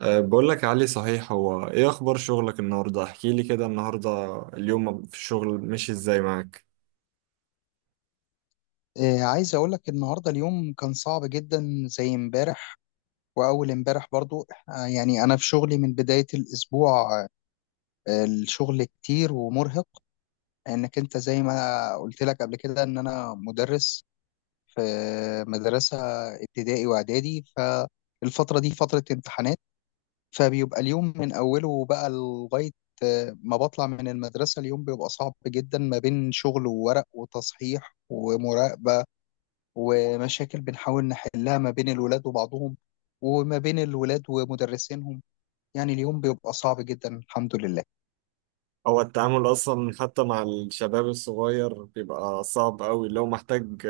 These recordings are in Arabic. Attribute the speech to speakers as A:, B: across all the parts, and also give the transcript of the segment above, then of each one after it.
A: بقول لك يا علي، صحيح هو ايه اخبار شغلك النهارده؟ احكي لي كده. النهارده اليوم في الشغل مشي ازاي معاك؟
B: عايز اقول لك النهارده اليوم كان صعب جدا زي امبارح، واول امبارح برضو. يعني انا في شغلي من بداية الاسبوع. الشغل كتير ومرهق، انك انت زي ما قلت لك قبل كده ان انا مدرس في مدرسة ابتدائي واعدادي. فالفترة دي فترة امتحانات، فبيبقى اليوم من اوله بقى لغاية ما بطلع من المدرسة. اليوم بيبقى صعب جدا ما بين شغل وورق وتصحيح ومراقبة، ومشاكل بنحاول نحلها ما بين الولاد وبعضهم، وما بين الولاد ومدرسينهم. يعني اليوم بيبقى صعب جدا، الحمد لله.
A: هو التعامل اصلا حتى مع الشباب الصغير بيبقى صعب قوي، لو محتاج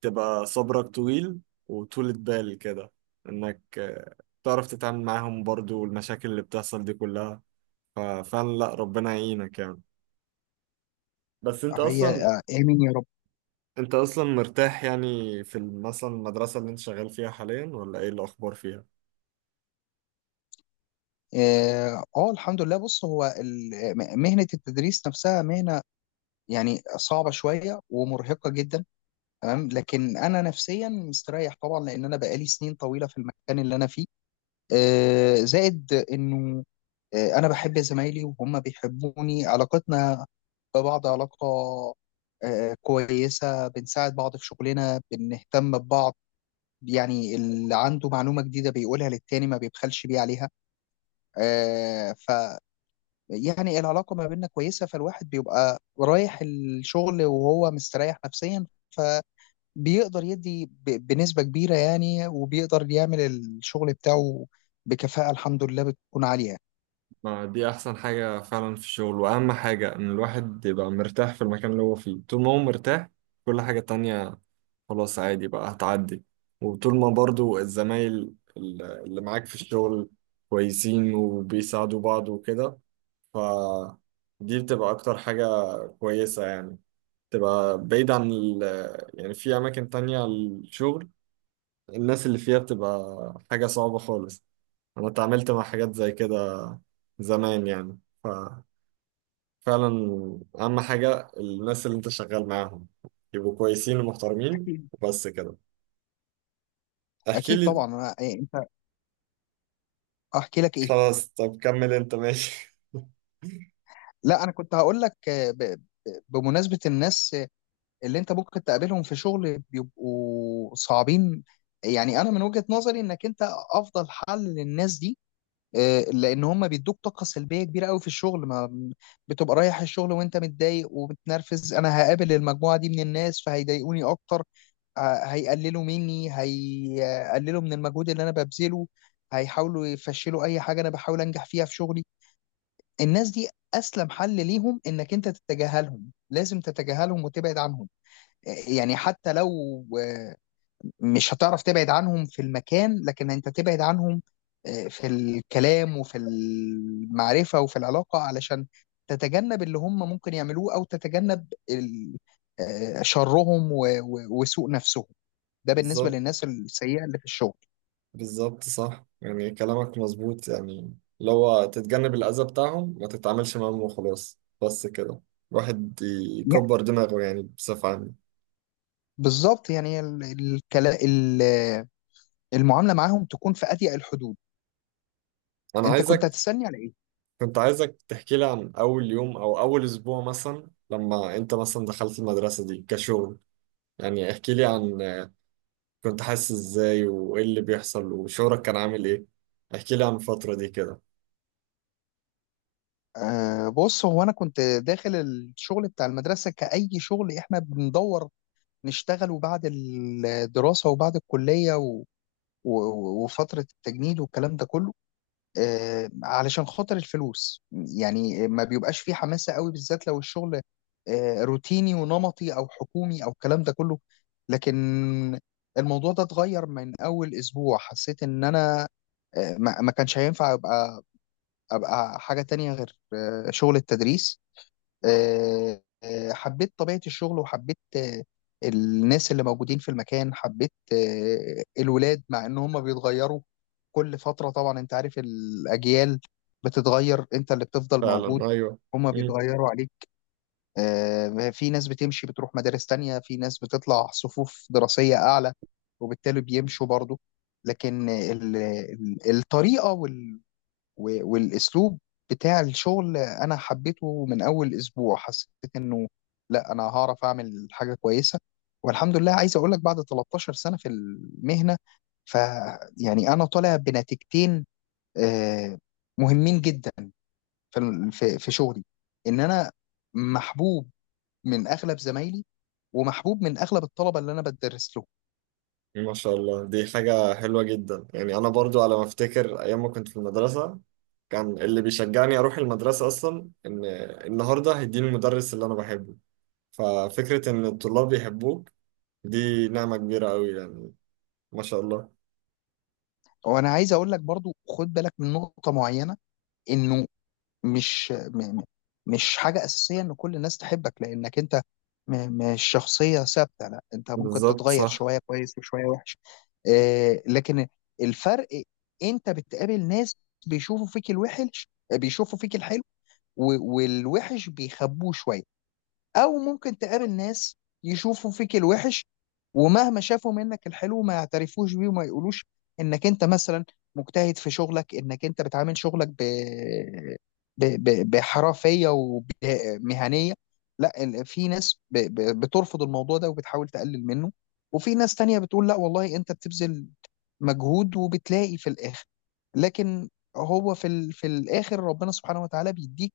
A: تبقى صبرك طويل وطولة بال كده، انك تعرف تتعامل معاهم برضو، والمشاكل اللي بتحصل دي كلها. ففعلا لا، ربنا يعينك يعني. بس انت
B: هي
A: اصلا
B: آه، آمين يا رب.
A: انت اصلا مرتاح يعني في مثلا المدرسة اللي انت شغال فيها حاليا، ولا ايه الاخبار فيها؟
B: اه، الحمد لله. بص هو مهنة التدريس نفسها مهنة يعني صعبة شوية ومرهقة جدا، تمام. لكن أنا نفسيا مستريح طبعا، لأن أنا بقالي سنين طويلة في المكان اللي أنا فيه. زائد إنه انا بحب زمايلي وهم بيحبوني، علاقتنا ببعض علاقة كويسة، بنساعد بعض في شغلنا، بنهتم ببعض. يعني اللي عنده معلومة جديدة بيقولها للتاني، ما بيبخلش بيه عليها. آه، ف يعني العلاقة ما بيننا كويسة، فالواحد بيبقى رايح الشغل وهو مستريح نفسيا، فبيقدر يدي بنسبة كبيرة يعني، وبيقدر يعمل الشغل بتاعه بكفاءة، الحمد لله، بتكون عالية.
A: ما دي أحسن حاجة فعلا في الشغل، وأهم حاجة إن الواحد يبقى مرتاح في المكان اللي هو فيه. طول ما هو مرتاح، كل حاجة تانية خلاص عادي بقى، هتعدي. وطول ما برضو الزمايل اللي معاك في الشغل كويسين وبيساعدوا بعض وكده، ف دي بتبقى أكتر حاجة كويسة يعني، تبقى بعيد عن يعني في أماكن تانية الشغل، الناس اللي فيها بتبقى حاجة صعبة خالص. أنا اتعاملت مع حاجات زي كده زمان يعني. ف فعلا اهم حاجه الناس اللي انت شغال معاهم يبقوا كويسين ومحترمين،
B: أكيد.
A: وبس كده. احكي
B: أكيد
A: لي.
B: طبعا، احكي لك ايه؟
A: خلاص، طب كمل انت ماشي.
B: لا، انا كنت هقول لك بمناسبة الناس اللي انت ممكن تقابلهم في شغل بيبقوا صعبين. يعني انا من وجهة نظري انك انت افضل حل للناس دي، لان هم بيدوك طاقة سلبية كبيرة قوي في الشغل. ما بتبقى رايح الشغل وانت متضايق ومتنرفز، انا هقابل المجموعة دي من الناس فهيضايقوني اكتر. هيقللوا مني، هيقللوا من المجهود اللي انا ببذله، هيحاولوا يفشلوا اي حاجة انا بحاول انجح فيها في شغلي. الناس دي اسلم حل ليهم انك انت تتجاهلهم، لازم تتجاهلهم وتبعد عنهم. يعني حتى لو مش هتعرف تبعد عنهم في المكان، لكن انت تبعد عنهم في الكلام وفي المعرفة وفي العلاقة، علشان تتجنب اللي هم ممكن يعملوه، او تتجنب شرهم وسوء نفسهم. ده بالنسبة
A: بالظبط.
B: للناس السيئة اللي في الشغل.
A: بالظبط، صح، يعني كلامك مظبوط يعني، اللي هو تتجنب الأذى بتاعهم، ما تتعاملش معاهم وخلاص، بس كده. الواحد
B: يعني
A: يكبر دماغه يعني بصفة عامة.
B: بالظبط، يعني المعاملة معاهم تكون في أضيق الحدود.
A: أنا
B: انت كنت
A: عايزك،
B: هتستني على ايه؟
A: كنت عايزك تحكي لي عن أول يوم أو أول أسبوع مثلا، لما أنت مثلا دخلت المدرسة دي كشغل. يعني احكي لي عن، كنت حاسس ازاي وايه اللي بيحصل، وشعورك كان عامل ايه. احكي لي عن الفترة دي كده.
B: بص هو انا كنت داخل الشغل بتاع المدرسه كأي شغل احنا بندور نشتغله بعد الدراسه وبعد الكليه و... وفتره التجنيد والكلام ده كله، علشان خاطر الفلوس. يعني ما بيبقاش فيه حماسه قوي، بالذات لو الشغل روتيني ونمطي او حكومي او الكلام ده كله. لكن الموضوع ده اتغير من اول اسبوع، حسيت ان انا ما كانش هينفع ابقى حاجه تانية غير شغل التدريس. حبيت طبيعه الشغل، وحبيت الناس اللي موجودين في المكان، حبيت الولاد، مع ان هم بيتغيروا كل فتره. طبعا انت عارف، الاجيال بتتغير، انت اللي بتفضل موجود،
A: فعلا، ايوه.
B: هم
A: مم.
B: بيتغيروا عليك. في ناس بتمشي بتروح مدارس تانية، في ناس بتطلع صفوف دراسيه اعلى وبالتالي بيمشوا برضه. لكن الطريقه والاسلوب بتاع الشغل انا حبيته من اول اسبوع، حسيت انه لا، انا هعرف اعمل حاجه كويسه. والحمد لله، عايز اقول لك بعد 13 سنه في المهنه، ف يعني انا طالع بنتيجتين آه، مهمين جدا في شغلي: ان انا محبوب من اغلب زمايلي، ومحبوب من اغلب الطلبه اللي انا بدرس لهم.
A: ما شاء الله، دي حاجة حلوة جدا يعني. انا برضو على ما افتكر ايام ما كنت في المدرسة، كان اللي بيشجعني اروح المدرسة اصلا ان النهاردة هيديني المدرس اللي انا بحبه. ففكرة ان الطلاب يحبوك دي نعمة كبيرة قوي يعني، ما شاء الله.
B: وانا عايز اقول لك برضو، خد بالك من نقطه معينه، انه مش م- م- مش حاجة أساسية إن كل الناس تحبك، لأنك أنت مش شخصية ثابتة، لا، أنت ممكن
A: بالظبط،
B: تتغير
A: صح.
B: شوية كويس وشوية وحش. لكن الفرق، أنت بتقابل ناس بيشوفوا فيك الوحش، بيشوفوا فيك الحلو والوحش بيخبوه شوية، او ممكن تقابل ناس يشوفوا فيك الوحش، ومهما شافوا منك الحلو ما يعترفوش بيه وما يقولوش انك انت مثلا مجتهد في شغلك، انك انت بتعامل شغلك بحرفية ومهنية. لا، في ناس بترفض الموضوع ده وبتحاول تقلل منه، وفي ناس تانية بتقول لا والله انت بتبذل مجهود، وبتلاقي في الاخر. لكن هو في في الاخر ربنا سبحانه وتعالى بيديك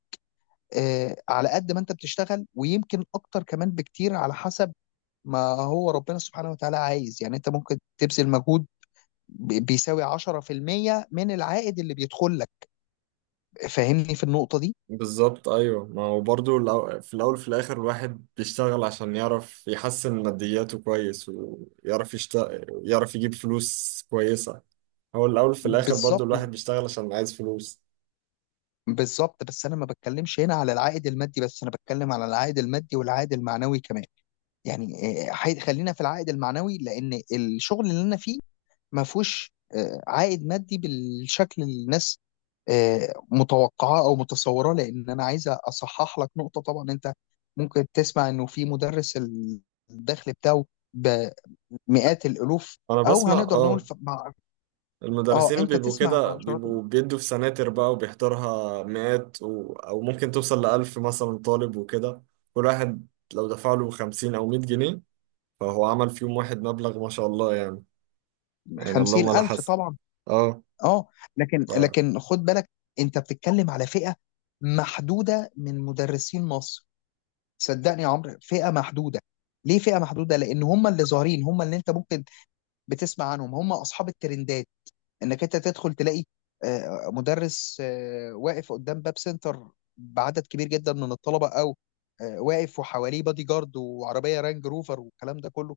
B: على قد ما انت بتشتغل، ويمكن اكتر كمان بكتير على حسب ما هو ربنا سبحانه وتعالى عايز. يعني انت ممكن تبذل مجهود بيساوي 10% من العائد اللي بيدخل لك. فاهمني في النقطة دي؟
A: بالظبط، ايوه، ما هو برضو في الاول وفي الاخر الواحد بيشتغل عشان يعرف يحسن مادياته كويس، ويعرف يشتغل، يعرف يجيب فلوس كويسه. هو الاول في الاخر برضو
B: بالظبط.
A: الواحد بيشتغل عشان عايز فلوس.
B: بالظبط، بس انا ما بتكلمش هنا على العائد المادي بس، انا بتكلم على العائد المادي والعائد المعنوي كمان. يعني خلينا في العائد المعنوي، لان الشغل اللي انا فيه ما فيهوش عائد مادي بالشكل اللي الناس متوقعاه او متصوراه. لان انا عايز اصحح لك نقطه. طبعا انت ممكن تسمع انه في مدرس الدخل بتاعه بمئات الالوف،
A: انا
B: او
A: بسمع،
B: هنقدر نقول
A: اه. المدرسين اللي
B: انت
A: بيبقوا
B: تسمع في
A: كده
B: عشرات،
A: بيبقوا بيدوا في سناتر بقى، وبيحضرها مئات و... او ممكن توصل لألف مثلا طالب وكده. كل واحد لو دفع له 50 او 100 جنيه، فهو عمل في يوم واحد مبلغ ما شاء الله يعني، يعني
B: خمسين
A: اللهم لا
B: الف
A: حسن.
B: طبعا.
A: اه.
B: اه لكن خد بالك، انت بتتكلم على فئه محدوده من مدرسين مصر. صدقني يا عمرو، فئه محدوده. ليه فئه محدوده؟ لان هم اللي ظاهرين، هم اللي انت ممكن بتسمع عنهم، هم اصحاب الترندات، انك انت تدخل تلاقي مدرس واقف قدام باب سنتر بعدد كبير جدا من الطلبه، او واقف وحواليه بادي جارد وعربيه رانج روفر والكلام ده كله.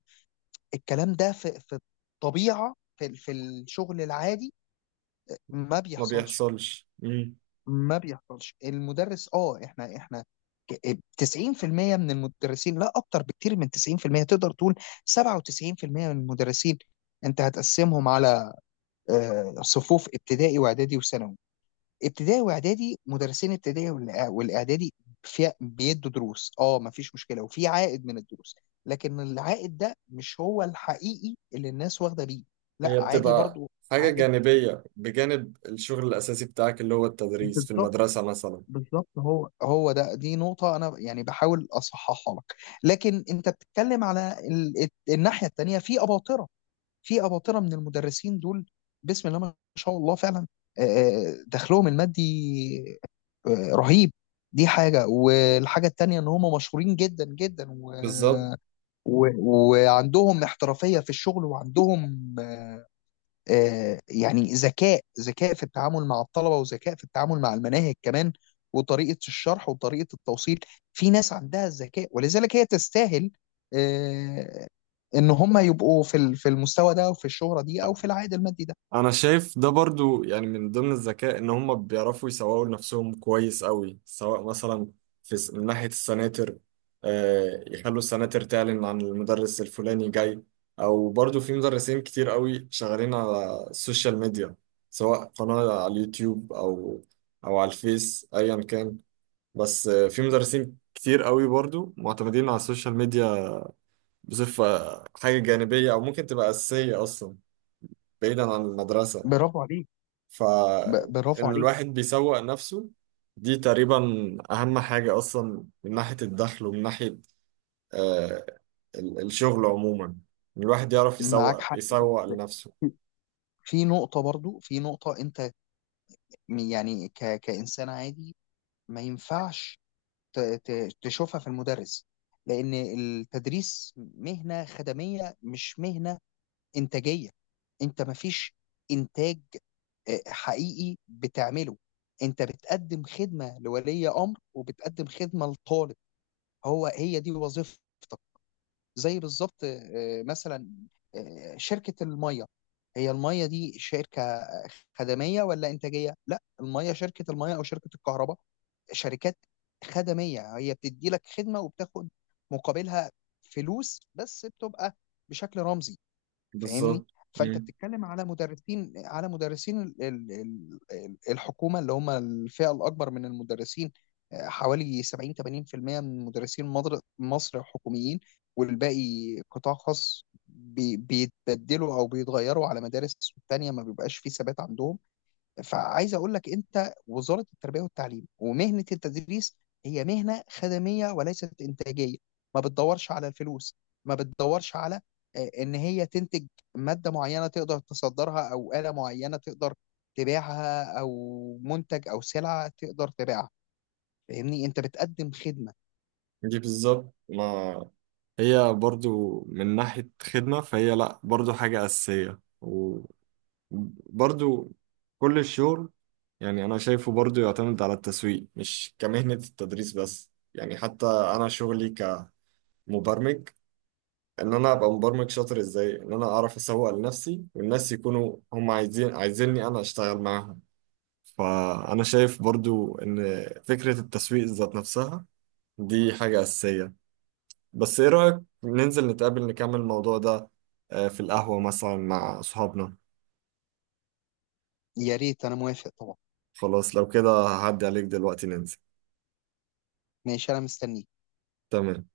B: الكلام ده في الطبيعه، في الشغل العادي، ما
A: ما
B: بيحصلش.
A: بيحصلش. مم.
B: ما بيحصلش. المدرس، احنا 90% من المدرسين، لا، اكتر بكتير من 90%، تقدر تقول 97% من المدرسين، انت هتقسمهم على صفوف ابتدائي واعدادي وثانوي. ابتدائي واعدادي، مدرسين ابتدائي والاعدادي في بيدوا دروس، ما فيش مشكله، وفي عائد من الدروس. لكن العائد ده مش هو الحقيقي اللي الناس واخده بيه، لا،
A: هي
B: عادي
A: بتبقى
B: برضو
A: حاجة
B: عائد.
A: جانبية بجانب الشغل الأساسي بتاعك اللي هو التدريس في
B: بالظبط.
A: المدرسة مثلا.
B: بالظبط، هو ده، دي نقطة أنا يعني بحاول أصححها لك. لكن أنت بتتكلم على الناحية التانية، في أباطرة، في أباطرة من المدرسين دول، بسم الله ما شاء الله فعلا. آه، دخلهم المادي رهيب. دي حاجة، والحاجة التانية ان هم مشهورين جدا جدا،
A: بالظبط.
B: و... وعندهم احترافية في الشغل، وعندهم يعني ذكاء في التعامل مع الطلبة، وذكاء في التعامل مع المناهج كمان، وطريقة الشرح وطريقة التوصيل. في ناس عندها الذكاء، ولذلك هي تستاهل آه، ان هم يبقوا في في المستوى ده، او في الشهرة دي، او في العائد المادي ده.
A: أنا شايف ده برضو يعني من ضمن الذكاء إن هم بيعرفوا يسوقوا لنفسهم كويس قوي، سواء مثلا في من ناحية السناتر، يخلوا السناتر تعلن عن المدرس الفلاني جاي، أو برضو في مدرسين كتير قوي شغالين على السوشيال ميديا، سواء قناة على اليوتيوب أو أو على الفيس، أيا كان. بس في مدرسين كتير قوي برضو معتمدين على السوشيال ميديا بصفة حاجة جانبية، أو ممكن تبقى أساسية أصلا بعيدا عن المدرسة.
B: برافو عليك. برافو
A: فإن
B: عليك.
A: الواحد بيسوق نفسه، دي تقريبا أهم حاجة أصلا من ناحية الدخل ومن ناحية آه الشغل عموما، إن الواحد يعرف
B: معاك
A: يسوق،
B: حق،
A: يسوق
B: بس
A: لنفسه.
B: في نقطة برضو، في نقطة أنت يعني كإنسان عادي ما ينفعش تشوفها في المدرس، لأن التدريس مهنة خدمية مش مهنة إنتاجية. أنت ما فيش إنتاج حقيقي بتعمله، أنت بتقدم خدمة لولي أمر، وبتقدم خدمة لطالب، هو هي دي وظيفتك. زي بالظبط مثلا شركة المية، هي المية دي شركة خدمية ولا إنتاجية؟ لا، المية، شركة المية أو شركة الكهرباء، شركات خدمية، هي بتدي لك خدمة وبتاخد مقابلها فلوس بس بتبقى بشكل رمزي. فاهمني؟
A: بالظبط.
B: فانت
A: مم.
B: بتتكلم على مدرسين، على مدرسين الحكومه اللي هم الفئه الاكبر من المدرسين، حوالي 70 80% من مدرسين مصر حكوميين، والباقي قطاع خاص بيتبدلوا او بيتغيروا على مدارس تانية، ما بيبقاش فيه ثبات عندهم. فعايز اقول لك، انت وزاره التربيه والتعليم ومهنه التدريس هي مهنه خدميه وليست انتاجيه، ما بتدورش على الفلوس، ما بتدورش على ان هي تنتج ماده معينه تقدر تصدرها، او اله معينه تقدر تبيعها، او منتج او سلعه تقدر تبيعها. فاهمني، انت بتقدم خدمه.
A: دي بالظبط، ما هي برضو من ناحية خدمة، فهي لأ، برضو حاجة أساسية. برضو كل الشغل يعني أنا شايفه برضو يعتمد على التسويق، مش كمهنة التدريس بس يعني، حتى أنا شغلي كمبرمج، إن أنا أبقى مبرمج شاطر إزاي، إن أنا أعرف أسوق لنفسي والناس يكونوا هم عايزين، عايزيني أنا أشتغل معاهم. فأنا شايف برضو إن فكرة التسويق ذات نفسها دي حاجة أساسية. بس إيه رأيك ننزل نتقابل نكمل الموضوع ده في القهوة مثلا مع أصحابنا؟
B: يا ريت، انا موافق طبعا.
A: خلاص، لو كده هعدي عليك دلوقتي ننزل.
B: ماشي، انا مستني.
A: تمام.